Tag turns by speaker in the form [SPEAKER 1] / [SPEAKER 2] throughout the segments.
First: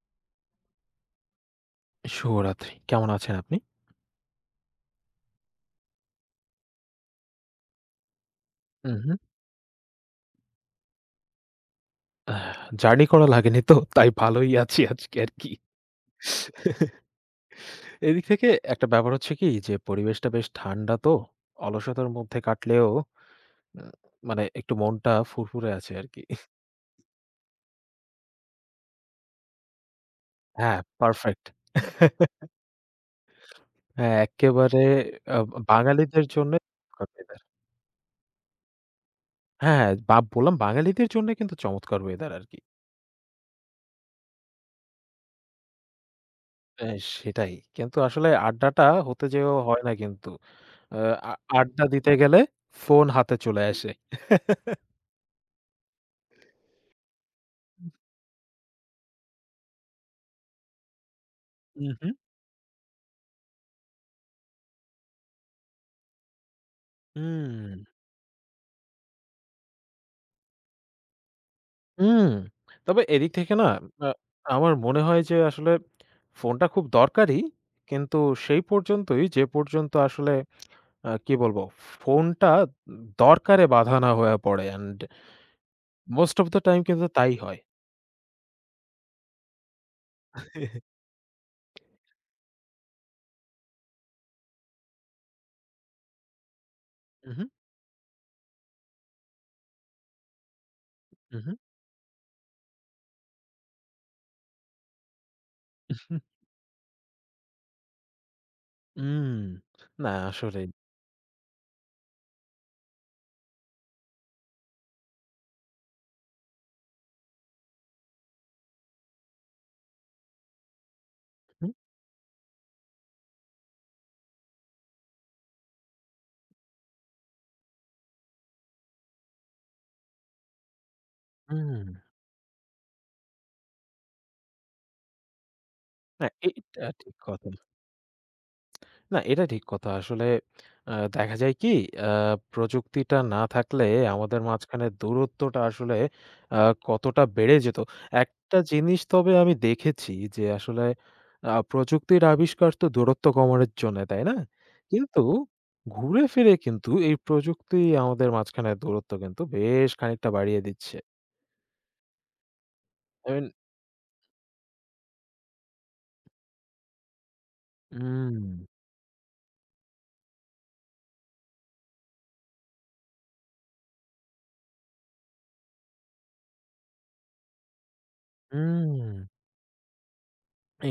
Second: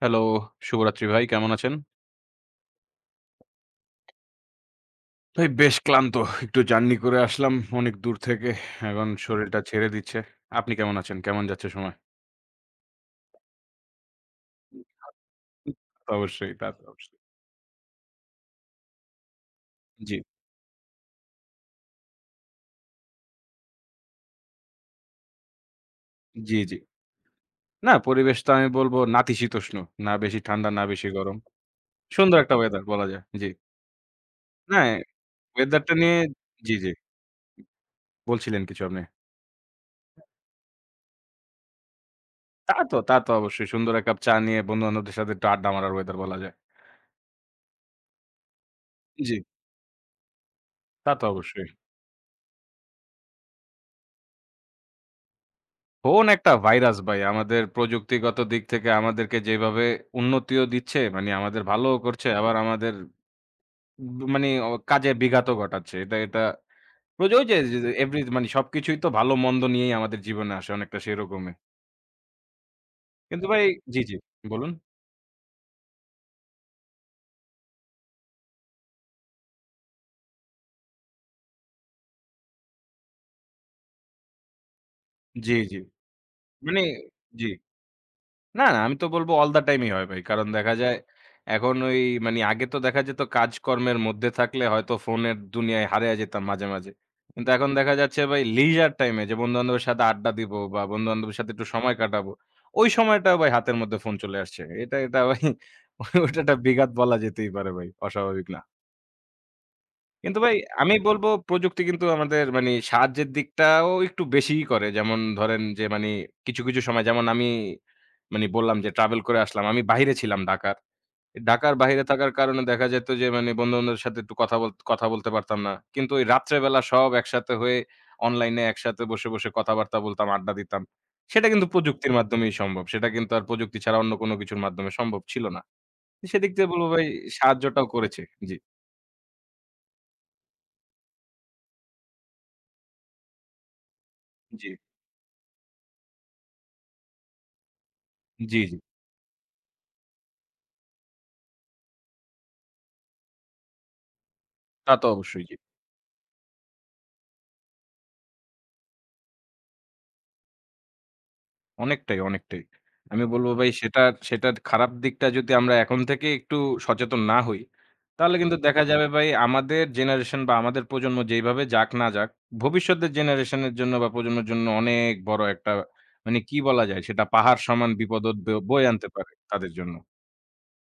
[SPEAKER 1] Hello, শুভরাত্রি ভাই। কেমন আছেন?
[SPEAKER 2] শুভরাত্রি। কেমন আছেন আপনি?
[SPEAKER 1] ভাই বেশ ক্লান্ত। একটু জার্নি করে আসলাম অনেক দূর থেকে। এখন
[SPEAKER 2] উহু।
[SPEAKER 1] শরীরটা ছেড়ে দিচ্ছে। আপনি কেমন আছেন? কেমন যাচ্ছে সময়?
[SPEAKER 2] আহ জার্নি করা লাগেনি তো তাই ভালোই আছি আজকে আরকি।
[SPEAKER 1] তা তো অবশ্যই।
[SPEAKER 2] এদিক থেকে একটা ব্যাপার হচ্ছে কি যে
[SPEAKER 1] জি,
[SPEAKER 2] পরিবেশটা বেশ ঠান্ডা তো। অলসতার মধ্যে কাটলেও উম মানে একটু মনটা ফুরফুরে আছে আরকি।
[SPEAKER 1] জি। না পরিবেশ তো আমি বলব নাতিশীতোষ্ণ। না বেশি ঠান্ডা,
[SPEAKER 2] হ্যাঁ,
[SPEAKER 1] না বেশি গরম।
[SPEAKER 2] পারফেক্ট।
[SPEAKER 1] সুন্দর একটা ওয়েদার বলা যায়। জি।
[SPEAKER 2] হ্যাঁ, এক্কেবারে
[SPEAKER 1] না
[SPEAKER 2] আ
[SPEAKER 1] ওয়েদারটা নিয়ে
[SPEAKER 2] বাঙালিদের জন্যে
[SPEAKER 1] জি, জি।
[SPEAKER 2] চমৎকার ওয়েদার।
[SPEAKER 1] বলছিলেন কিছু আপনি।
[SPEAKER 2] হ্যাঁ, হ্যাঁ, বললাম বাঙালিদের জন্যে কিন্তু চমৎকার ওয়েদার আরকি।
[SPEAKER 1] তা তো অবশ্যই। সুন্দর এক কাপ চা নিয়ে বন্ধু-বান্ধবদের সাথে একটু আড্ডা মারার ওয়েদার বলা যায়।
[SPEAKER 2] অ্যা সেটাই। কিন্তু আসলে আড্ডাটা হতে
[SPEAKER 1] জি,
[SPEAKER 2] যেয়েও হয় না কিন্তু। আ
[SPEAKER 1] তা তো
[SPEAKER 2] আ
[SPEAKER 1] অবশ্যই।
[SPEAKER 2] আড্ডা দিতে গেলে ফোন হাতে চলে আসে।
[SPEAKER 1] ফোন একটা ভাইরাস ভাই। আমাদের প্রযুক্তিগত দিক থেকে আমাদেরকে যেভাবে উন্নতিও দিচ্ছে, মানে আমাদের
[SPEAKER 2] হুম,
[SPEAKER 1] ভালোও
[SPEAKER 2] হুম,
[SPEAKER 1] করছে, আবার আমাদের ব মানে অ কাজে বিঘাতও ঘটাচ্ছে। এটা এটা প্রজ ওই যে
[SPEAKER 2] হুম,
[SPEAKER 1] যে এভরি মানে সবকিছুই তো ভালো-মন্দ নিয়েই আমাদের জীবনে আসে অনেকটা সেরকমই।
[SPEAKER 2] হুম। তবে এদিক
[SPEAKER 1] কিন্তু
[SPEAKER 2] থেকে
[SPEAKER 1] ভাই
[SPEAKER 2] না
[SPEAKER 1] জি,
[SPEAKER 2] আ
[SPEAKER 1] জি বলুন।
[SPEAKER 2] আমার মনে হয় যে আসলে ফোনটা খুব দরকারি। কিন্তু সেই পর্যন্তই যে পর্যন্ত আসলে কি বলবো ফোনটা দরকারে বাধা না হয়ে পড়ে and
[SPEAKER 1] G, G.
[SPEAKER 2] most of the
[SPEAKER 1] মানে
[SPEAKER 2] time কিন্তু তাই
[SPEAKER 1] জি।
[SPEAKER 2] হয়।
[SPEAKER 1] না, আমি তো বলব all the time-ই হয় ভাই। কারণ দেখা যায় এখন ওই মানে আগে তো দেখা যেত কাজকর্মের মধ্যে থাকলে হয়তো ফোনের দুনিয়ায় হারিয়ে যেতাম মাঝে মাঝে।
[SPEAKER 2] উহু,
[SPEAKER 1] কিন্তু এখন দেখা যাচ্ছে ভাই leisure time-এ যে বন্ধু-বান্ধবের সাথে আড্ডা দিব বা বন্ধু-বান্ধবের সাথে
[SPEAKER 2] উহু,
[SPEAKER 1] একটু সময় কাটাবো, ওই সময়টাও ভাই হাতের মধ্যে ফোন চলে আসছে। এটা ভাই ওটা একটা বিঘাত বলা যেতেই পারে ভাই। অস্বাভাবিক না।
[SPEAKER 2] উম না
[SPEAKER 1] কিন্তু ভাই
[SPEAKER 2] আসলেই।
[SPEAKER 1] আমি বলব প্রযুক্তি কিন্তু আমাদের মানি সাহায্যের দিকটাও একটু বেশিই করে। যেমন ধরেন যে মানি কিছু সময় যেমন আমি মানি বললাম যে ট্রাভেল করে আসলাম। আমি বাহিরে ছিলাম ঢাকার।
[SPEAKER 2] হুম,
[SPEAKER 1] ঢাকার বাহিরে থাকার কারণে দেখা যেত যে মানে বন্ধু-বান্ধবের সাথে একটু কথা বলতে পারতাম না। কিন্তু ওই রাত্রেবেলা সব একসাথে হয়ে অনলাইনে একসাথে বসে কথাবার্তা বলতাম, আড্ডা দিতাম। সেটা কিন্তু
[SPEAKER 2] হুম।
[SPEAKER 1] প্রযুক্তির মাধ্যমেই সম্ভব। সেটা কিন্তু আর প্রযুক্তি ছাড়া অন্য কোনো কিছুর মাধ্যমে সম্ভব ছিল না।
[SPEAKER 2] না
[SPEAKER 1] সেদিক দিয়ে বলব
[SPEAKER 2] এটা
[SPEAKER 1] ভাই
[SPEAKER 2] ঠিক কথা।
[SPEAKER 1] সাহায্যটাও করেছে। জি,
[SPEAKER 2] না, এটা ঠিক কথা। আসলে দেখা যায় কি আ প্রযুক্তিটা না থাকলে আমাদের
[SPEAKER 1] জি,
[SPEAKER 2] মাঝখানে দূরত্বটা আসলে আ কতটা বেড়ে যেত।
[SPEAKER 1] জি,
[SPEAKER 2] একটা
[SPEAKER 1] জি।
[SPEAKER 2] জিনিস তবে আমি দেখেছি যে আসলে প্রযুক্তির আবিষ্কার তো দূরত্ব কমানোর জন্যে, তাই না?
[SPEAKER 1] তা তো
[SPEAKER 2] কিন্তু
[SPEAKER 1] অবশ্যই। জি।
[SPEAKER 2] ঘুরে ফিরে কিন্তু এই প্রযুক্তি আমাদের মাঝখানে দূরত্ব কিন্তু বেশ খানিকটা বাড়িয়ে দিচ্ছে।
[SPEAKER 1] অনেকটাই। আমি
[SPEAKER 2] আই মিন
[SPEAKER 1] বলব হুম। ভাই সেটার সেটার খারাপ দিকটা যদি আমরা এখন থেকে একটু সচেতন না হই, তাহলে
[SPEAKER 2] হুম,
[SPEAKER 1] কিন্তু দেখা যাবে ভাই আমাদের জেনারেশন বা আমাদের প্রজন্ম যেইভাবে যাক না যাক, ভবিষ্যতের জেনারেশনের জন্য বা প্রজন্মের জন্য অনেক বড় একটা মানে কি বলা যায় সেটা পাহাড় সমান বিপদ ও বয়ে আনতে
[SPEAKER 2] হুম,
[SPEAKER 1] পারে তাদের জন্য।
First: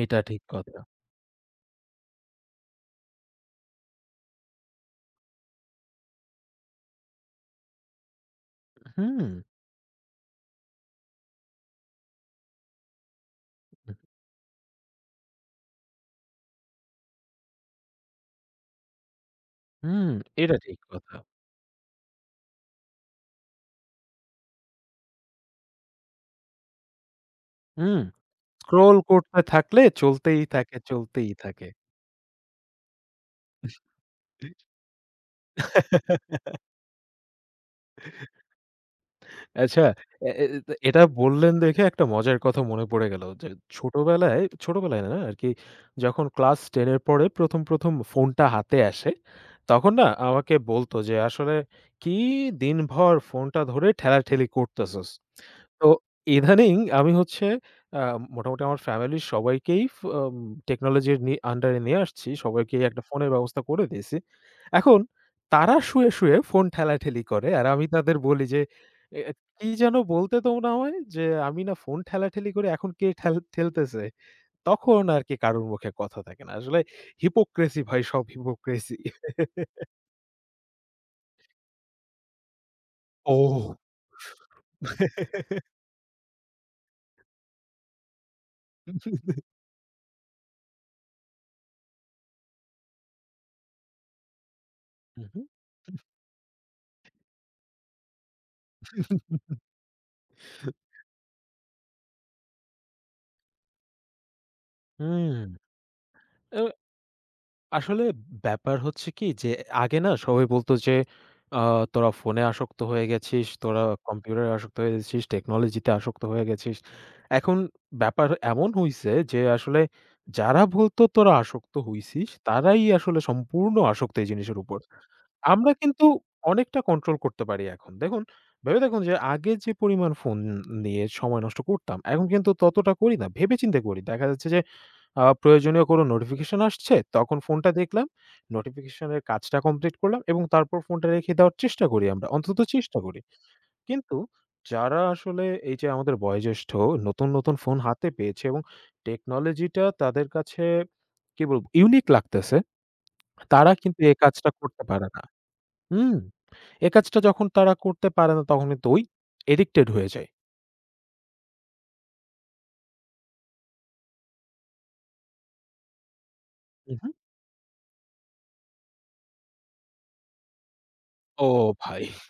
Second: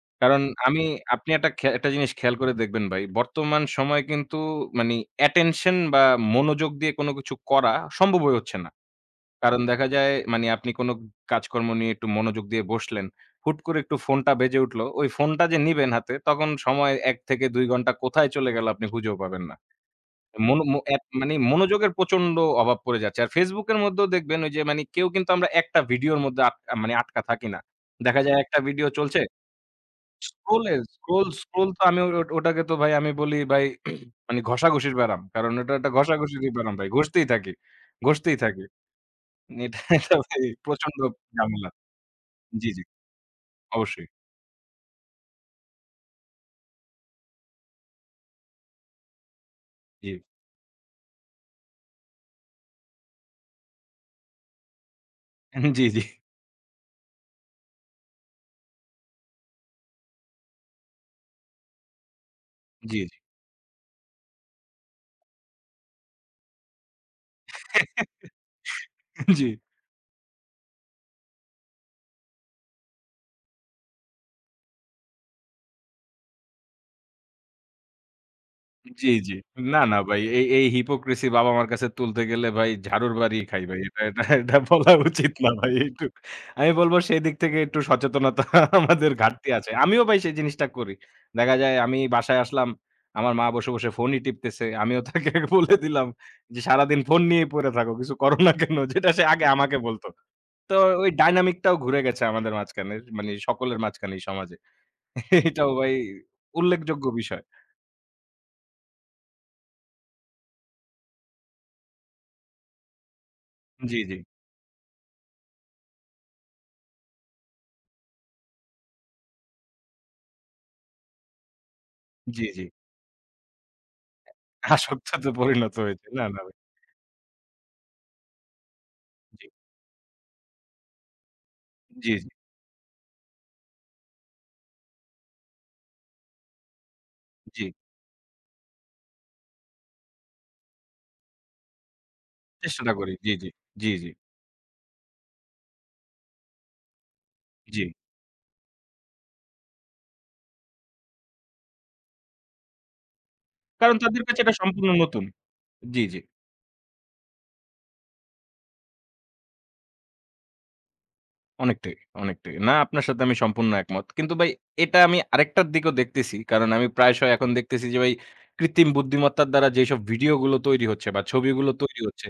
[SPEAKER 2] এটা
[SPEAKER 1] কারণ
[SPEAKER 2] ঠিক কথা।
[SPEAKER 1] আমি আপনি একটা জিনিস খেয়াল করে দেখবেন ভাই, বর্তমান সময়ে কিন্তু মানি অ্যাটেনশন বা মনোযোগ দিয়ে কোনো কিছু করা সম্ভব হয়ে হচ্ছে না।
[SPEAKER 2] হুম,
[SPEAKER 1] কারণ দেখা যায় মানে আপনি কোনো কাজকর্ম নিয়ে একটু মনোযোগ দিয়ে বসলেন। হুট করে একটু ফোনটা বেজে উঠল। ওই ফোনটা যে নিবেন হাতে তখন সময় ১ থেকে ২ ঘন্টা কোথায় চলে গেল আপনি খুঁজেও পাবেন না।
[SPEAKER 2] হুম, এটা
[SPEAKER 1] মনো মো
[SPEAKER 2] ঠিক
[SPEAKER 1] এক
[SPEAKER 2] কথা।
[SPEAKER 1] মানে মনোযোগের প্রচন্ড অভাব পড়ে যাচ্ছে। আর Facebook এর মধ্যেও দেখবেন ওই যে মানে কেউ কিন্তু আমরা একটা ভিডিওর মধ্যে আট মানে আটকা থাকি না।
[SPEAKER 2] হুম।
[SPEAKER 1] দেখা যায় একটা ভিডিও
[SPEAKER 2] স্ক্রল
[SPEAKER 1] চলছে।
[SPEAKER 2] করতে থাকলে চলতেই
[SPEAKER 1] স্ক্রোল
[SPEAKER 2] থাকে,
[SPEAKER 1] এর স্ক্রোল,
[SPEAKER 2] চলতেই থাকে।
[SPEAKER 1] স্ক্রোল তো আমি ওটাকে তো ভাই আমি বলি ভাই মানে ঘষাঘষির ব্যারাম। কারণ ওটা একটা ঘষাঘষিরই ব্যারাম ভাই। ঘষতেই থাকি, ঘষতেই থাকি। এটা,
[SPEAKER 2] আচ্ছা,
[SPEAKER 1] এটা
[SPEAKER 2] এ
[SPEAKER 1] ভাই
[SPEAKER 2] এ এ-
[SPEAKER 1] প্রচন্ড
[SPEAKER 2] এটা বললেন
[SPEAKER 1] ঝামেলা।
[SPEAKER 2] দেখে একটা মজার কথা
[SPEAKER 1] জি, জি।
[SPEAKER 2] মনে পড়ে গেল যে
[SPEAKER 1] অবশ্যই।
[SPEAKER 2] ছোটবেলায়, ছোটবেলায় না আরকি যখন ক্লাস 10 এর পরে ১ম ফোনটা হাতে আসে, তখন না
[SPEAKER 1] জি।
[SPEAKER 2] আমাকে বলত যে, "আসলে কি দিনভর ফোনটা ধরে ঠেলাঠেলি করতেছস?" তো
[SPEAKER 1] জি, জি।
[SPEAKER 2] ইদানিং আমি হচ্ছে আ মোটামুটি আমার ফ্যামিলির সবাইকেই ফ আম টেকনোলজির আন্ডার নিয়ে আসছি। সবাইকেই
[SPEAKER 1] জি,
[SPEAKER 2] একটা
[SPEAKER 1] জি।
[SPEAKER 2] ফোনের ব্যবস্থা করে দিয়েছি। এখন তারা শুয়ে, শুয়ে ফোন ঠেলাঠেলি করে। আর আমি তাদের বলি যে, "এ
[SPEAKER 1] জি,
[SPEAKER 2] কি যেন বলতে তোমরা আমায় যে, "আমি না ফোন ঠেলাঠেলি করি, এখন কে ঠেলতেছে?" তখন আরকি কারোর মুখে কথা থাকে না। আসলে হিপোক্রেসি ভাই, সব হিপোক্রেসি।
[SPEAKER 1] জি, জি। না ভাই এই হিপোক্রিসি বাবা-মার কাছে তুলতে গেলে ভাই ঝাড়ুর বাড়ি খাই
[SPEAKER 2] ওহ!
[SPEAKER 1] ভাই। এটা বলা উচিত না ভাই। একটু আমি বলবো সেদিক থেকে একটু সচেতনতা আমাদের ঘাটতি আছে। আমিও ভাই সেই জিনিসটা করি। দেখা যায় আমি বাসায় আসলাম, আমার মা বসে ফোনই টিপতেছে। আমিও তাকে
[SPEAKER 2] হুম।
[SPEAKER 1] বলে দিলাম যে, "সারাদিন ফোন নিয়েই পড়ে থাকো। কিছু করো না কেন?" যেটা সে আগে আমাকে বলত। তো ওই ডাইনামিক টাও ঘুরে গেছে আমাদের মাঝখানে। মানে সকলের মাঝখানেই সমাজে।
[SPEAKER 2] হুম।
[SPEAKER 1] এটাও ভাই উল্লেখযোগ্য বিষয়।
[SPEAKER 2] আসলে ব্যাপার হচ্ছে কি যে আগে না সবাই বলতো যে আ "তোরা ফোনে আসক্ত হয়ে গেছিস, তোরা
[SPEAKER 1] জি, জি,
[SPEAKER 2] কম্পিউটারে আসক্ত হয়ে গেছিস, টেকনোলজিতে আসক্ত হয়ে গেছিস।" এখন ব্যাপার এমন হইছে যে আসলে যারা বলতো "তোরা আসক্ত হইছিস"
[SPEAKER 1] জি।
[SPEAKER 2] তারাই আসলে সম্পূর্ণ আসক্ত এই জিনিসের উপর।
[SPEAKER 1] আসক্ততে
[SPEAKER 2] আমরা
[SPEAKER 1] পরিণত
[SPEAKER 2] কিন্তু
[SPEAKER 1] হয়েছে। না ভাই।
[SPEAKER 2] অনেকটা কন্ট্রোল করতে পারি এখন। দেখুন, ভেবে দেখুন যে
[SPEAKER 1] জি,
[SPEAKER 2] আগে যে পরিমাণ ফোন নিয়ে সময় নষ্ট করতাম,
[SPEAKER 1] জি,
[SPEAKER 2] এখন
[SPEAKER 1] জি,
[SPEAKER 2] কিন্তু ততটা করি না। ভেবে চিন্তে করি। দেখা যাচ্ছে যে প্রয়োজনীয় কোনো নোটিফিকেশন আসছে, তখন
[SPEAKER 1] জি।
[SPEAKER 2] ফোনটা দেখলাম। নোটিফিকেশনের কাজটা কমপ্লিট করলাম এবং তারপর ফোনটা রেখে দেওয়ার চেষ্টা করি আমরা। অন্তত
[SPEAKER 1] চেষ্টাটা
[SPEAKER 2] চেষ্টা
[SPEAKER 1] করি।
[SPEAKER 2] করি।
[SPEAKER 1] জি, জি,
[SPEAKER 2] কিন্তু যারা আসলে এই যে আমাদের বয়োজ্যেষ্ঠ নতুন, নতুন ফোন
[SPEAKER 1] জি।
[SPEAKER 2] হাতে পেয়েছে এবং টেকনোলজিটা তাদের কাছে কি বলব ইউনিক লাগতেছে। তারা
[SPEAKER 1] কারণ
[SPEAKER 2] কিন্তু এই
[SPEAKER 1] তাদের কাছে
[SPEAKER 2] কাজটা
[SPEAKER 1] এটা
[SPEAKER 2] করতে
[SPEAKER 1] সম্পূর্ণ
[SPEAKER 2] পারে
[SPEAKER 1] নতুন।
[SPEAKER 2] না।
[SPEAKER 1] জি,
[SPEAKER 2] হুম।
[SPEAKER 1] জি।
[SPEAKER 2] এ কাজটা যখন তারা করতে পারে না তখন কিন্তু ওই এডিক্টেড হয়ে যায়।
[SPEAKER 1] অনেকটাই, অনেকটাই। না আপনার সাথে আমি সম্পূর্ণ একমত। কিন্তু ভাই এটা আমি আরেকটার দিকেও দেখতেছি। কারণ আমি
[SPEAKER 2] উহু।
[SPEAKER 1] প্রায়শই এখন দেখতেছি যে ভাই কৃত্রিম বুদ্ধিমত্তার দ্বারা যেসব ভিডিওগুলো তৈরি হচ্ছে বা
[SPEAKER 2] ও
[SPEAKER 1] ছবিগুলো তৈরি
[SPEAKER 2] ভাই!
[SPEAKER 1] হচ্ছে,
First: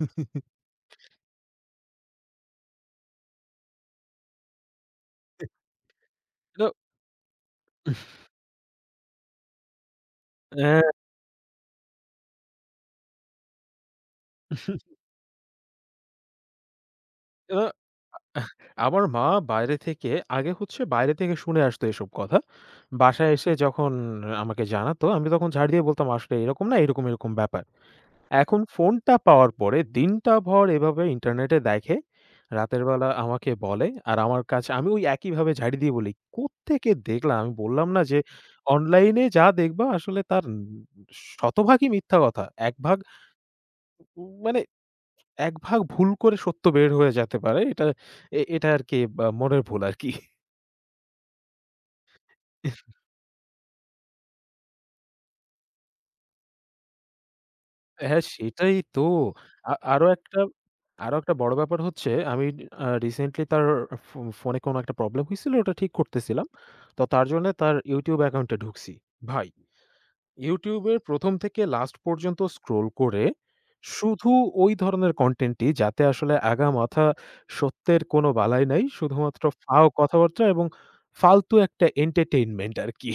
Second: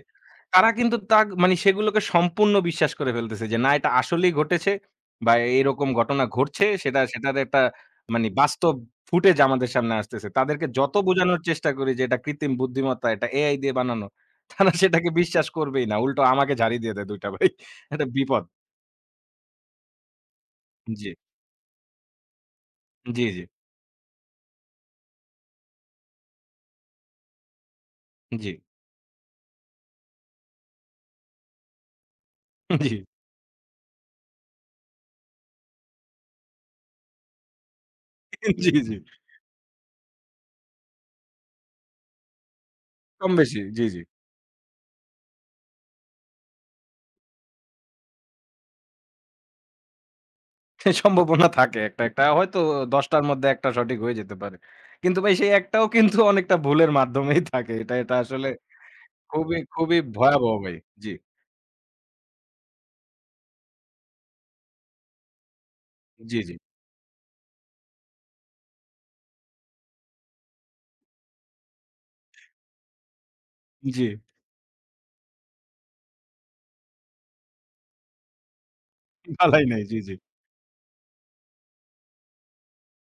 [SPEAKER 1] তারা কিন্তু তাগ মানে সেগুলোকে সম্পূর্ণ বিশ্বাস করে ফেলতেছে যে না এটা আসলেই ঘটেছে বা এরকম ঘটনা ঘটছে
[SPEAKER 2] তো
[SPEAKER 1] সেটার একটা মানে বাস্তব ফুটেজ আমাদের সামনে আসতেছে। তাদেরকে যত বোঝানোর চেষ্টা করি যে এটা কৃত্রিম বুদ্ধিমত্তা, এটা AI দিয়ে বানানো, তারা
[SPEAKER 2] হ্যাঁ।
[SPEAKER 1] সেটাকে বিশ্বাস করবেই না। উল্টো আমাকে ঝাড়ি দিয়ে দেয় ২ টা ভাই। এটা বিপদ।
[SPEAKER 2] আমার মা বাইরে থেকে আগে হচ্ছে
[SPEAKER 1] জি।
[SPEAKER 2] বাইরে থেকে শুনে আসতো এসব কথা।
[SPEAKER 1] জি,
[SPEAKER 2] বাসায়
[SPEAKER 1] জি,
[SPEAKER 2] এসে যখন আমাকে জানাতো, আমি তখন ঝাড় দিয়ে বলতাম, "আসলে এরকম না, এরকম, এরকম ব্যাপার।"
[SPEAKER 1] জি,
[SPEAKER 2] এখন ফোনটা পাওয়ার পরে দিনটা ভর এভাবে ইন্টারনেটে দেখে, রাতের
[SPEAKER 1] জি,
[SPEAKER 2] বেলা আমাকে বলে, আর আমার কাছে আমি ওই একইভাবে ঝাড়ি দিয়ে বলি, "কোত্থেকে দেখলাম?" আমি বললাম না যে,
[SPEAKER 1] জি।
[SPEAKER 2] "অনলাইনে যা দেখবা আসলে তার শতভাগই মিথ্যা কথা। ১ ভাগ
[SPEAKER 1] কম বেশি জি, জি।
[SPEAKER 2] মানে এক ভাগ ভুল করে সত্য বের হয়ে যেতে পারে। এটা এটা আরকি বা মনের ভুল আরকি।
[SPEAKER 1] সম্ভাবনা থাকে একটা হয়তো ১০ টার মধ্যে ১ টা সঠিক হয়ে যেতে পারে। কিন্তু ভাই সেই ১ টাও কিন্তু অনেকটা ভুলের মাধ্যমেই থাকে। এটা
[SPEAKER 2] হ্যাঁ,
[SPEAKER 1] আসলে
[SPEAKER 2] সেটাই তো।
[SPEAKER 1] খুবই,
[SPEAKER 2] আ
[SPEAKER 1] খুবই
[SPEAKER 2] আরো একটা
[SPEAKER 1] ভয়াবহ ভাই। জি,
[SPEAKER 2] আরো একটা বড় ব্যাপার হচ্ছে আমি রিসেন্টলি তার ফোনে কোনো একটা প্রবলেম হইছিল ওটা ঠিক
[SPEAKER 1] জি,
[SPEAKER 2] করতেছিলাম।
[SPEAKER 1] জি,
[SPEAKER 2] তো তার জন্য তার YouTube অ্যাকাউন্টে ঢুকছি। ভাই YouTube এর ১ম থেকে লাস্ট পর্যন্ত স্ক্রল করে
[SPEAKER 1] জি।
[SPEAKER 2] শুধু ওই ধরনের কনটেন্টই যাতে আসলে আগা-মাথা সত্যের কোনো বালাই নাই। শুধুমাত্র
[SPEAKER 1] বালাই নাই।
[SPEAKER 2] ফাও
[SPEAKER 1] জি, জি।
[SPEAKER 2] কথাবার্তা এবং ফালতু একটা এন্টারটেইনমেন্ট আরকি।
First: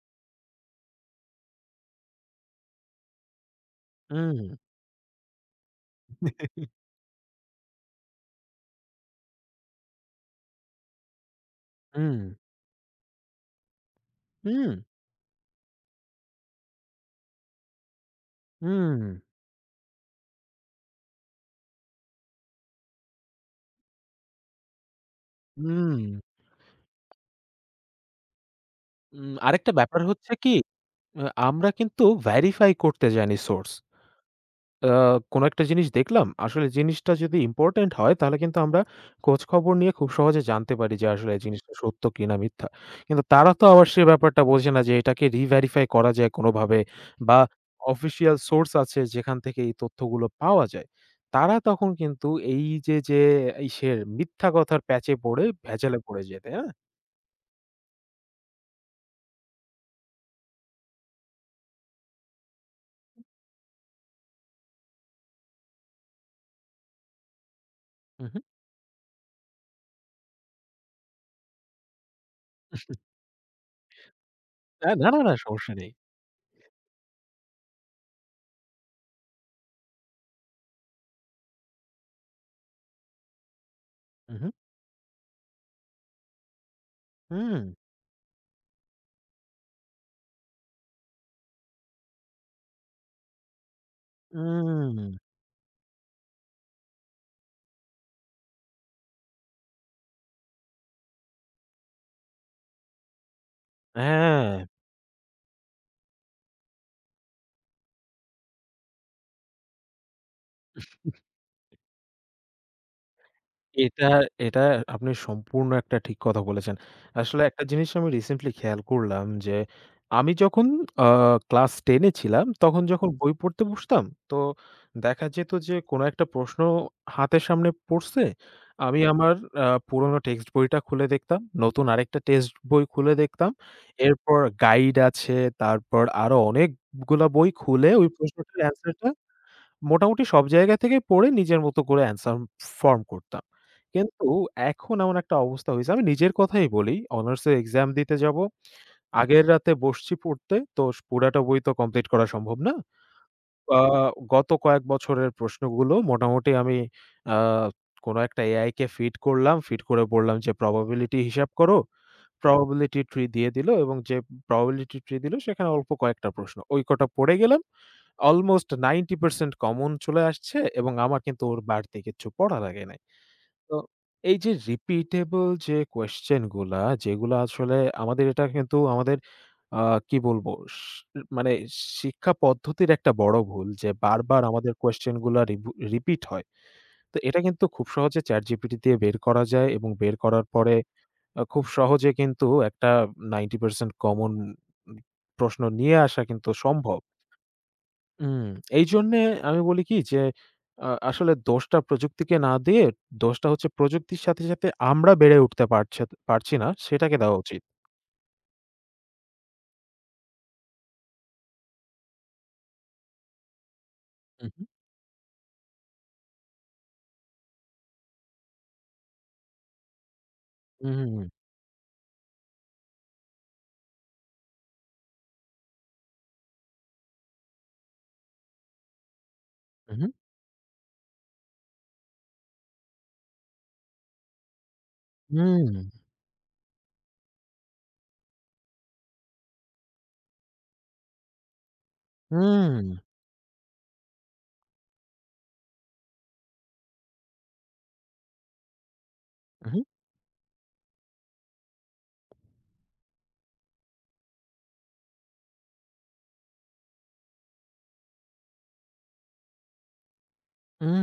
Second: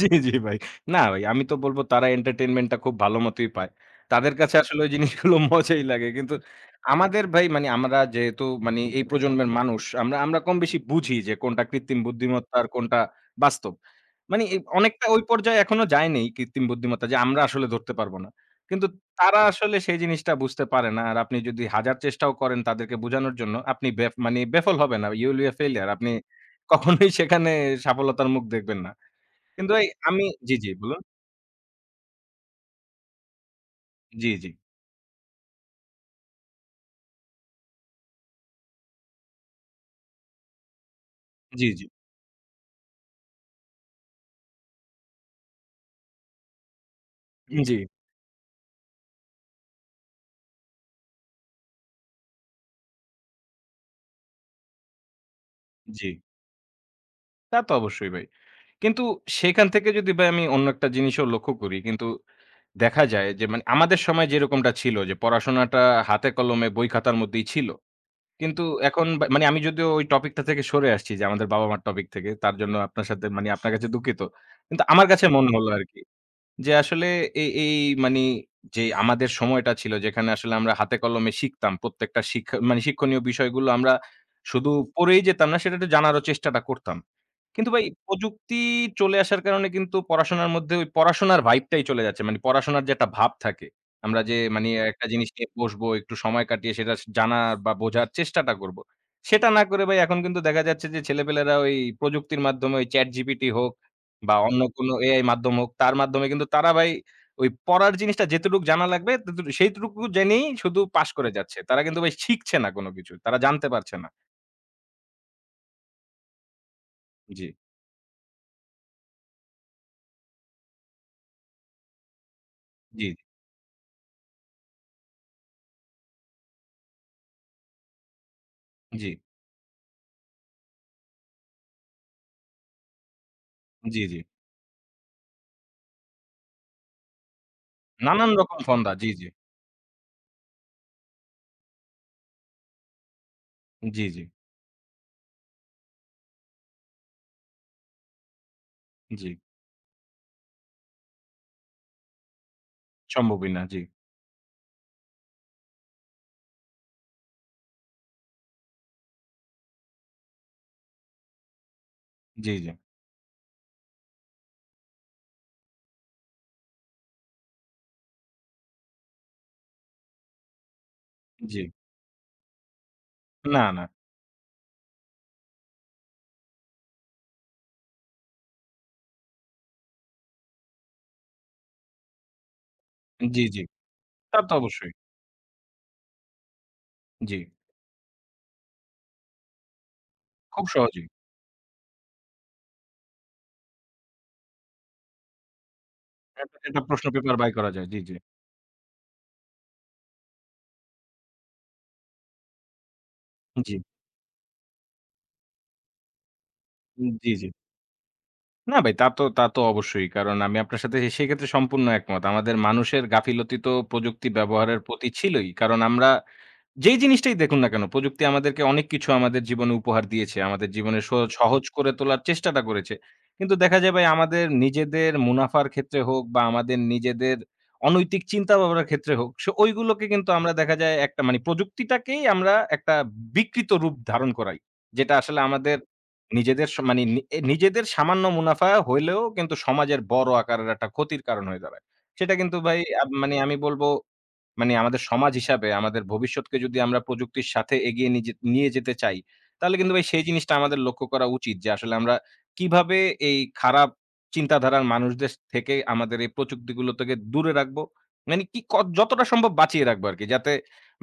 [SPEAKER 1] জি, জি ভাই। না ভাই আমি তো বলব তারা entertainment টা খুব ভালো মতোই পায়। তাদের
[SPEAKER 2] হুম,
[SPEAKER 1] কাছে আসলে ওই জিনিসগুলো মজাই লাগে। কিন্তু আমাদের ভাই মানে আমরা যেহেতু মানে এই প্রজন্মের মানুষ আমরা আমরা কমবেশি বুঝি যে কোনটা কৃত্রিম
[SPEAKER 2] হুম,
[SPEAKER 1] বুদ্ধিমত্তা আর কোনটা বাস্তব। মানে এই
[SPEAKER 2] হুম,
[SPEAKER 1] অনেকটা ওই পর্যায়ে এখনো যায় নাই কৃত্রিম বুদ্ধিমত্তা যে আমরা আসলে ধরতে পারব না। কিন্তু
[SPEAKER 2] হুম,
[SPEAKER 1] তারা আসলে সেই জিনিসটা বুঝতে পারে না। আর আপনি যদি হাজার চেষ্টাও করেন তাদেরকে বোঝানোর জন্য আপনি বেফল হবেন না। You will be a failure
[SPEAKER 2] হুম,
[SPEAKER 1] আপনি কখনোই সেখানে সফলতার মুখ দেখবেন না। কিন্তু
[SPEAKER 2] আরেকটা
[SPEAKER 1] ভাই
[SPEAKER 2] ব্যাপার
[SPEAKER 1] আমি
[SPEAKER 2] হচ্ছে
[SPEAKER 1] জি,
[SPEAKER 2] কি,
[SPEAKER 1] জি বলুন।
[SPEAKER 2] আ আমরা কিন্তু ভেরিফাই করতে জানি সোর্স।
[SPEAKER 1] জি, জি,
[SPEAKER 2] আ কোনো একটা জিনিস দেখলাম। আসলে জিনিসটা যদি ইম্পোর্টেন্ট হয় তাহলে কিন্তু আমরা খোঁজখবর নিয়ে খুব সহজে জানতে পারি যে আসলে এই
[SPEAKER 1] জি,
[SPEAKER 2] জিনিসটা
[SPEAKER 1] জি,
[SPEAKER 2] সত্য কিনা মিথ্যা। কিন্তু তারা তো আবার সে ব্যাপারটা বোঝে না যে এটাকে re-verify করা যায় কোনোভাবে বা
[SPEAKER 1] জি,
[SPEAKER 2] অফিসিয়াল সোর্স আছে যেখান থেকে এই তথ্যগুলো পাওয়া যায়। তারা তখন কিন্তু এই যে, ইসের মিথ্যা কথার প্যাচে পড়ে ভেজালে
[SPEAKER 1] জি।
[SPEAKER 2] পড়ে যায়, তাই না?
[SPEAKER 1] তা তো অবশ্যই ভাই। কিন্তু সেখান থেকে যদি ভাই আমি অন্য একটা জিনিসও লক্ষ্য করি কিন্তু দেখা যায় যে মানে আমাদের সময় যেরকমটা ছিল যে পড়াশোনাটা হাতে কলমে বই খাতার মধ্যেই ছিল।
[SPEAKER 2] উহু।
[SPEAKER 1] কিন্তু এখন বা মানে আমি যদিও ওই টপিকটা থেকে সরে আসছি যে আমাদের বাবা-মার টপিক থেকে। তার জন্য আপনার সাথে মানে আপনার কাছে দুঃখিত। কিন্তু
[SPEAKER 2] না,
[SPEAKER 1] আমার
[SPEAKER 2] না, না,
[SPEAKER 1] কাছে
[SPEAKER 2] না
[SPEAKER 1] মনে হলো
[SPEAKER 2] সমস্যা নেই।
[SPEAKER 1] আরকি। যে আসলে এই এই মানি যে আমাদের সময়টা ছিল যেখানে আসলে আমরা হাতে কলমে শিখতাম। প্রত্যেকটা শিক্ষা মানে শিক্ষণীয় বিষয়গুলো আমরা
[SPEAKER 2] উহু।
[SPEAKER 1] শুধু পড়েই যেতাম না, সেটা একটু জানারও চেষ্টাটা করতাম।
[SPEAKER 2] হুম, হুম।
[SPEAKER 1] কিন্তু ভাই প্রযুক্তি চলে আসার কারণে কিন্তু পড়াশোনার মধ্যে ওই পড়াশোনার ভাইবটাই চলে যাচ্ছে। মানে পড়াশোনার যে একটা ভাব থাকে। আমরা যে মানি
[SPEAKER 2] হুম
[SPEAKER 1] একটা জিনিস নিয়ে বসবো, একটু সময় কাটিয়ে সেটা জানার বা বোঝার চেষ্টাটা করব। সেটা না করে ভাই এখন কিন্তু দেখা যাচ্ছে যে ছেলেপেলেরা ওই প্রযুক্তির মাধ্যমে ওই ChatGPT হোক বা অন্য
[SPEAKER 2] হ্যাঁ।
[SPEAKER 1] কোনো AI মাধ্যম হোক, তার মাধ্যমে কিন্তু তারা ভাই ওই পড়ার জিনিসটা যেতুটুক জানা লাগবে তেতুটু সেইটুকু জেনেই শুধু পাস করে যাচ্ছে। তারা কিন্তু ভাই শিখছে না কোনো কিছু। তারা জানতে পারছে
[SPEAKER 2] এটা
[SPEAKER 1] না।
[SPEAKER 2] এটা আপনি সম্পূর্ণ একটা ঠিক কথা বলেছেন। আসলে
[SPEAKER 1] জি,
[SPEAKER 2] একটা জিনিস আমি রিসেন্টলি খেয়াল করলাম যে, আমি যখন আ ক্লাস 10 এ ছিলাম, তখন
[SPEAKER 1] জি,
[SPEAKER 2] যখন বই পড়তে বসতাম, তো দেখা যেত যে কোনো একটা প্রশ্ন হাতের সামনে পড়ছে। আমি
[SPEAKER 1] জি,
[SPEAKER 2] আমার পুরনো টেক্সট বইটা খুলে দেখতাম, নতুন আরেকটা টেক্সট বই খুলে দেখতাম।
[SPEAKER 1] জি।
[SPEAKER 2] এরপর গাইড আছে, তারপর আরো অনেকগুলা বই খুলে ওই
[SPEAKER 1] নানান
[SPEAKER 2] প্রশ্নটার
[SPEAKER 1] রকম ফন্দা।
[SPEAKER 2] অ্যান্সারটা
[SPEAKER 1] জি, জি।
[SPEAKER 2] মোটামুটি সব জায়গা থেকেই পড়ে নিজের মতো করে অ্যান্সার ফর্ম করতাম।
[SPEAKER 1] জি, জি,
[SPEAKER 2] কিন্তু এখন এমন একটা অবস্থা হইছে আমি নিজের কথাই বলি, অনার্সের এক্সাম দিতে যাব।
[SPEAKER 1] জি।
[SPEAKER 2] আগের রাতে বসছি পড়তে, তো পুরাটা বই তো কমপ্লিট করা সম্ভব না।
[SPEAKER 1] সম্ভবই না।
[SPEAKER 2] আ গত কয়েক বছরের প্রশ্নগুলো মোটামুটি আমি আ কোনো একটা এআই কে ফিড করলাম। ফিড করে বললাম যে, "প্রবাবিলিটি হিসাব করো।"
[SPEAKER 1] জি, জি,
[SPEAKER 2] প্রবাবিলিটি ট্রি দিয়ে দিল এবং যে প্রবাবিলিটি ট্রি দিল সেখানে অল্প কয়েকটা প্রশ্ন। ওই কটা পড়ে গেলাম। অলমোস্ট 90% কমন চলে আসছে এবং আমার কিন্তু
[SPEAKER 1] জি।
[SPEAKER 2] ওর বাড়তি কিচ্ছু পড়া লাগে নাই।
[SPEAKER 1] না,
[SPEAKER 2] তো
[SPEAKER 1] না।
[SPEAKER 2] এই যে রিপিটেবল যে কোয়েশ্চেন গুলা যেগুলা আসলে আমাদের এটা কিন্তু আমাদের আ কি বলবো মানে শিক্ষা পদ্ধতির একটা বড়
[SPEAKER 1] জি, জি।
[SPEAKER 2] ভুল যে
[SPEAKER 1] তা
[SPEAKER 2] বারবার
[SPEAKER 1] তো
[SPEAKER 2] আমাদের
[SPEAKER 1] অবশ্যই।
[SPEAKER 2] কোয়েশ্চেন গুলা রিপিট হয়। তো
[SPEAKER 1] জি।
[SPEAKER 2] এটা কিন্তু খুব সহজে ChatGPT দিয়ে বের করা যায় এবং বের করার
[SPEAKER 1] খুব
[SPEAKER 2] পরে
[SPEAKER 1] সহজেই।
[SPEAKER 2] খুব সহজে কিন্তু একটা 90% কমন উম প্রশ্ন নিয়ে আসা কিন্তু
[SPEAKER 1] এটা এটা
[SPEAKER 2] সম্ভব।
[SPEAKER 1] প্রশ্ন পেপার বাই করা যায়। জি, জি।
[SPEAKER 2] উম এইজন্যে আমি বলি কি যে, আসলে দোষটা প্রযুক্তিকে না দিয়ে, দোষটা হচ্ছে
[SPEAKER 1] জি,
[SPEAKER 2] প্রযুক্তির সাথে, সাথে আমরা বেড়ে উঠতে পারছি না, সেটাকে
[SPEAKER 1] জি,
[SPEAKER 2] দেওয়া
[SPEAKER 1] জি।
[SPEAKER 2] উচিত।
[SPEAKER 1] না ভাই তা তো অবশ্যই। কারণ আমি আপনার সাথে সেক্ষেত্রে সম্পূর্ণ একমত। আমাদের মানুষের গাফিলতি তো প্রযুক্তি
[SPEAKER 2] হুম, হুম।
[SPEAKER 1] ব্যবহারের প্রতি ছিলই। কারণ আমরা যেই জিনিসটাই দেখুন না কেন, প্রযুক্তি আমাদেরকে অনেক কিছু আমাদের জীবনে উপহার দিয়েছে। আমাদের জীবনে
[SPEAKER 2] উম
[SPEAKER 1] সহজ করে তোলার চেষ্টাটা করেছে। কিন্তু দেখা যায় ভাই আমাদের নিজেদের মুনাফার ক্ষেত্রে হোক বা আমাদের নিজেদের অনৈতিক চিন্তা ভাবনার ক্ষেত্রে হোক, সো
[SPEAKER 2] হুম,
[SPEAKER 1] ওইগুলোকে কিন্তু আমরা দেখা যায় একটা মানে প্রযুক্তিটাকেই আমরা একটা বিকৃত রূপ ধারণ করাই। যেটা আসলে
[SPEAKER 2] হুম,
[SPEAKER 1] আমাদের নিজেদের স মানে নি এ নিজেদের সামান্য মুনাফা হইলেও কিন্তু সমাজের বড় আকারের একটা ক্ষতির কারণ হয়ে দাঁড়ায়। সেটা কিন্তু ভাই
[SPEAKER 2] হুম,
[SPEAKER 1] আ মানে আমি বলব মানে আমাদের সমাজ হিসাবে আমাদের ভবিষ্যৎকে যদি আমরা প্রযুক্তির সাথে এগিয়ে নিয়ে যেতে চাই, তাহলে
[SPEAKER 2] হুম,
[SPEAKER 1] কিন্তু ভাই সেই জিনিসটা আমাদের লক্ষ্য করা উচিত যে আসলে আমরা কিভাবে এই খারাপ চিন্তাধারার মানুষদের থেকে আমাদের এই প্রযুক্তিগুলো থেকে দূরে রাখবো? মানে কি ক যতটা সম্ভব বাঁচিয়ে রাখবো আরকি। যাতে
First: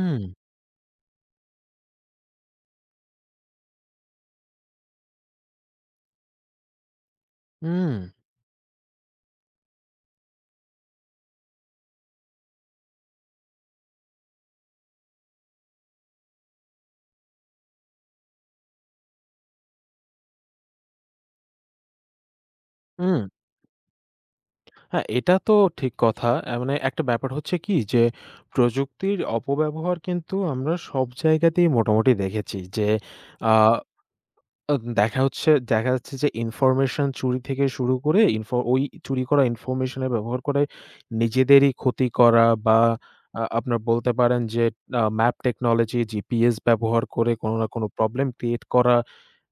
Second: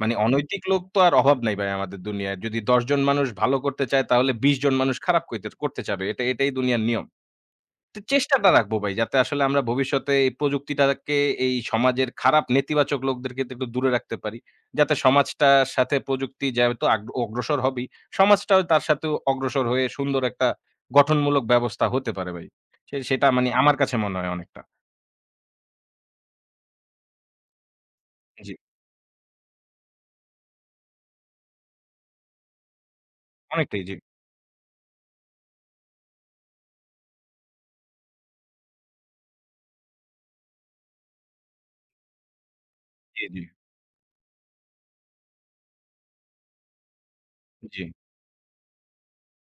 [SPEAKER 1] মানে অনৈতিক লোক তো আর অভাব নাই ভাই আমাদের দুনিয়ায়। যদি ১০ জন মানুষ ভালো করতে চায় তাহলে ২০ জন মানুষ খারাপ করতে চাবে। এটাই দুনিয়ার নিয়ম।
[SPEAKER 2] হুম, হুম,
[SPEAKER 1] তো চেষ্টাটা রাখবো ভাই যাতে আসলে আমরা ভবিষ্যতে এই প্রযুক্তিটাকে এই সমাজের খারাপ নেতিবাচক লোকদেরকে তো একটু দূরে রাখতে পারি। যাতে সমাজটার সাথে প্রযুক্তি যেহেতু অগ্রসর হবেই, সমাজটাও তার সাথেও অগ্রসর হয়ে সুন্দর একটা গঠনমূলক ব্যবস্থা হতে পারে ভাই।
[SPEAKER 2] হুম।
[SPEAKER 1] সেটা মানে আমার কাছে মনে হয় অনেকটা।
[SPEAKER 2] হ্যাঁ, এটা তো ঠিক কথা। মানে একটা ব্যাপার হচ্ছে কি যে,
[SPEAKER 1] জি,
[SPEAKER 2] প্রযুক্তির অপব্যবহার কিন্তু আমরা সব জায়গাতেই মোটামুটি দেখেছি যে, আ
[SPEAKER 1] অনেকটাই জি,
[SPEAKER 2] আ দেখা হচ্ছে দেখা যাচ্ছে যে ইনফরমেশন চুরি থেকে শুরু করে ওই চুরি করা ইনফরমেশন এর ব্যবহার করে নিজেদেরই ক্ষতি করা বা
[SPEAKER 1] জি, জি,
[SPEAKER 2] আপনার বলতে পারেন যে ম্যাপ টেকনোলজি, জিপিএস ব্যবহার করে কোনো না
[SPEAKER 1] জি,
[SPEAKER 2] কোনো প্রবলেম ক্রিয়েট করা।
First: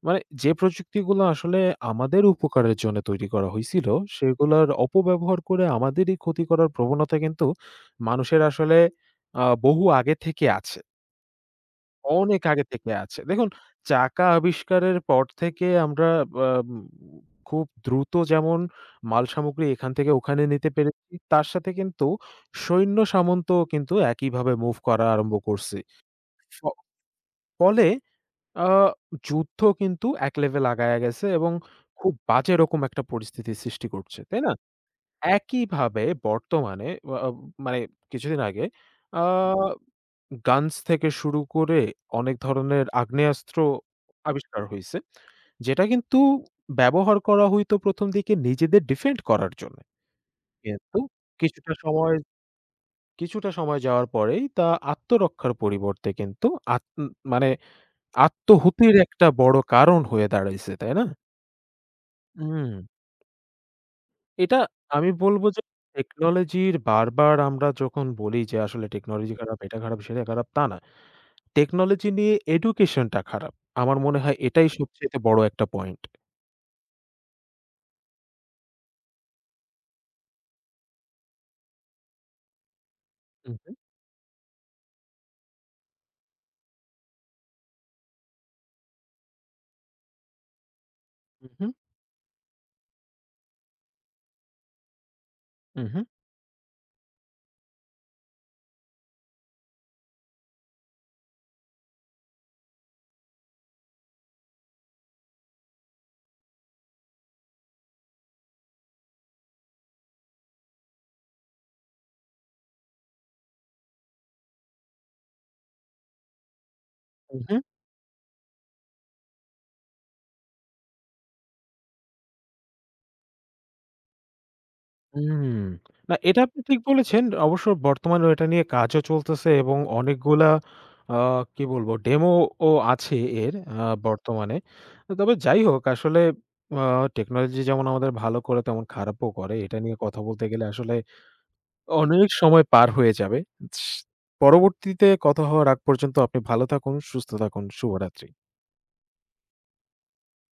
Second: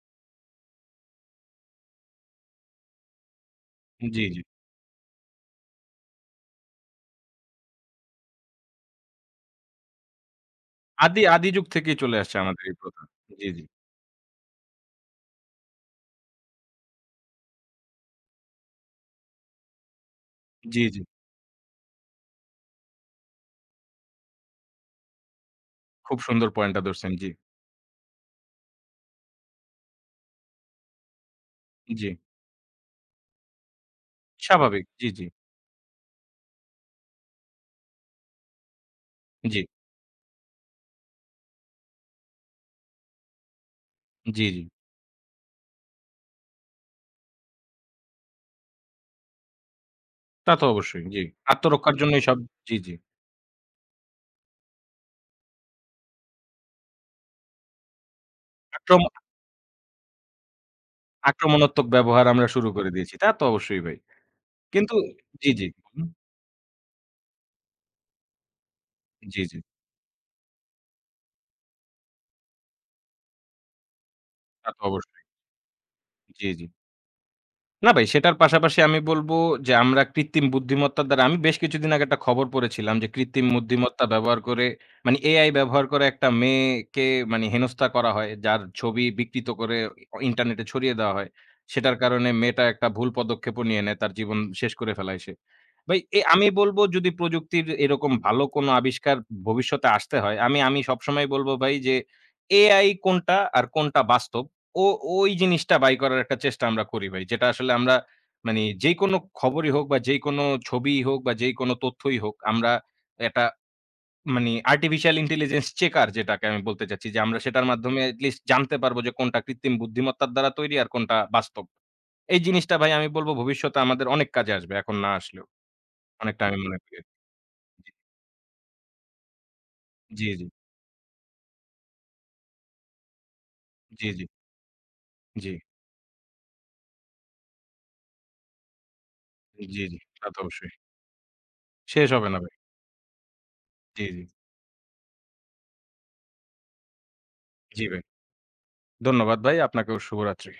[SPEAKER 2] মানে যে প্রযুক্তিগুলো আসলে আমাদের উপকারের জন্য তৈরি করা হইছিল,
[SPEAKER 1] জি, জি।
[SPEAKER 2] সেগুলার অপব্যবহার করে আমাদেরই ক্ষতি করার প্রবণতা কিন্তু মানুষের আসলে বহু আগে থেকে আছে।
[SPEAKER 1] আদি যুগ থেকেই চলে আসছে
[SPEAKER 2] অনেক
[SPEAKER 1] আমাদের
[SPEAKER 2] আগে
[SPEAKER 1] এই
[SPEAKER 2] থেকে
[SPEAKER 1] প্রথা।
[SPEAKER 2] আছে।
[SPEAKER 1] জি,
[SPEAKER 2] দেখুন
[SPEAKER 1] জি,
[SPEAKER 2] চাকা আবিষ্কারের পর থেকে আমরা আম খুব দ্রুত যেমন মালসামগ্রী এখান থেকে ওখানে নিতে
[SPEAKER 1] জি।
[SPEAKER 2] পেরেছি, তার সাথে কিন্তু সৈন্য সামন্তও কিন্তু একইভাবে মুভ করা আরম্ভ করছে।
[SPEAKER 1] খুব সুন্দর
[SPEAKER 2] ফ
[SPEAKER 1] পয়েন্টটা ধরছেন। জি,
[SPEAKER 2] ফলে আ যুদ্ধ কিন্তু এক লেভেল আগায়া গেছে এবং
[SPEAKER 1] জি।
[SPEAKER 2] খুব বাজে রকম একটা পরিস্থিতির সৃষ্টি করছে। তাই না?
[SPEAKER 1] স্বাভাবিক।
[SPEAKER 2] একইভাবে বর্তমানে আ আ মানে কিছুদিন আগে আ
[SPEAKER 1] জি,
[SPEAKER 2] গানস থেকে শুরু করে অনেক ধরনের আগ্নেয়াস্ত্র
[SPEAKER 1] জি।
[SPEAKER 2] আবিষ্কার হইছে। যেটা কিন্তু ব্যবহার করা হইতো ১ম দিকে নিজেদের ডিফেন্ড করার জন্যে।
[SPEAKER 1] তা তো
[SPEAKER 2] কিন্তু
[SPEAKER 1] অবশ্যই, জি।
[SPEAKER 2] কিছুটা
[SPEAKER 1] আত্মরক্ষার
[SPEAKER 2] সময়
[SPEAKER 1] জন্যই সব জি, জি।
[SPEAKER 2] কিছুটা সময় যাওয়ার পরেই তা আত্মরক্ষার পরিবর্তে কিন্তু আত মানে আত্মহুতির
[SPEAKER 1] আক্রম
[SPEAKER 2] একটা বড় কারণ হয়ে দাঁড়াইছে, তাই না?
[SPEAKER 1] আক্রমণাত্মক ব্যবহার আমরা শুরু
[SPEAKER 2] হুম,
[SPEAKER 1] করে দিয়েছি। তা তো অবশ্যই ভাই।
[SPEAKER 2] এটা
[SPEAKER 1] কিন্তু
[SPEAKER 2] আমি বলব
[SPEAKER 1] জি,
[SPEAKER 2] যে
[SPEAKER 1] জি। হুম,
[SPEAKER 2] টেকনোলজির বারবার আমরা যখন বলি যে আসলে টেকনোলজি
[SPEAKER 1] জি, জি।
[SPEAKER 2] খারাপ, এটা খারাপ, সেটা খারাপ, তা না। টেকনোলজি নিয়ে এডুকেশনটা খারাপ। আমার মনে হয় এটাই
[SPEAKER 1] তা তো
[SPEAKER 2] সবচাইতে
[SPEAKER 1] অবশ্যই।
[SPEAKER 2] বড় একটা পয়েন্ট।
[SPEAKER 1] জি, জি। না ভাই, সেটার পাশাপাশি আমি বলব যে আমরা কৃত্রিম বুদ্ধিমত্তার দ্বারা আমি বেশ কিছুদিন আগে একটা খবর পড়েছিলাম যে কৃত্রিম
[SPEAKER 2] উহু,
[SPEAKER 1] বুদ্ধিমত্তা ব্যবহার করে এআই ব্যবহার করে একটা মেয়েকে মানে হেনস্থা করা হয়। যার ছবি বিকৃত করে ইন্টারনেটে ছড়িয়ে দেওয়া হয়।
[SPEAKER 2] উহু,
[SPEAKER 1] সেটার কারণে মেয়েটা একটা ভুল পদক্ষেপও নিয়ে নেয়। তার জীবন শেষ করে ফেলায় সে। ভাই
[SPEAKER 2] উহু,
[SPEAKER 1] এ আমি বলব যদি প্রযুক্তির এরকম ভালো কোনো আবিষ্কার ভবিষ্যতে আসতে হয়, আমি আমি সবসময় বলব ভাই যে এআই কোনটা আর কোনটা বাস্তব ও ওই জিনিসটা বাই করার একটা চেষ্টা আমরা করি ভাই। যেটা আসলে আমরা মানে যেইকোনো খবরই হোক বা যেইকোনো ছবিই হোক বা যেইকোনো তথ্যই হোক আমরা একটা মানে আর্টিফিশিয়াল ইন্টেলিজেন্স চেকার যেটাকে আমি বলতে চাচ্ছি যে আমরা
[SPEAKER 2] উহু।
[SPEAKER 1] সেটার মাধ্যমে এট লিস্ট জানতে পারবো যে কোনটা কৃত্রিম বুদ্ধিমত্তার দ্বারা তৈরি আর কোনটা বাস্তব। এই জিনিসটা ভাই আমি বলব ভবিষ্যতে আমাদের অনেক কাজে আসবে। এখন না আসলেও।
[SPEAKER 2] হুম। না এটা
[SPEAKER 1] অনেকটা আমি
[SPEAKER 2] আপনি
[SPEAKER 1] মনে
[SPEAKER 2] ঠিক
[SPEAKER 1] করি।
[SPEAKER 2] বলেছেন। অবশ্য বর্তমানেও এটা নিয়ে কাজও চলতেছে এবং
[SPEAKER 1] জি, জি,
[SPEAKER 2] অনেকগুলা আ কি বলবো ডেমো ও আছে এর
[SPEAKER 1] জি, জি, জি,
[SPEAKER 2] বর্তমানে। তবে
[SPEAKER 1] জি,
[SPEAKER 2] যাই হোক আসলে আ টেকনোলজি যেমন আমাদের ভালো করে তেমন খারাপও করে। এটা
[SPEAKER 1] জি,
[SPEAKER 2] নিয়ে
[SPEAKER 1] জি।
[SPEAKER 2] কথা
[SPEAKER 1] তা তো
[SPEAKER 2] বলতে গেলে
[SPEAKER 1] অবশ্যই।
[SPEAKER 2] আসলে
[SPEAKER 1] শেষ
[SPEAKER 2] অনেক
[SPEAKER 1] হবে না ভাই।
[SPEAKER 2] সময় পার হয়ে যাবে।
[SPEAKER 1] জি, জি,
[SPEAKER 2] পরবর্তীতে কথা হওয়ার আগ পর্যন্ত আপনি ভালো থাকুন, সুস্থ থাকুন।
[SPEAKER 1] জি ভাই।
[SPEAKER 2] শুভরাত্রি।
[SPEAKER 1] ধন্যবাদ ভাই। আপনাকেও শুভরাত্রি।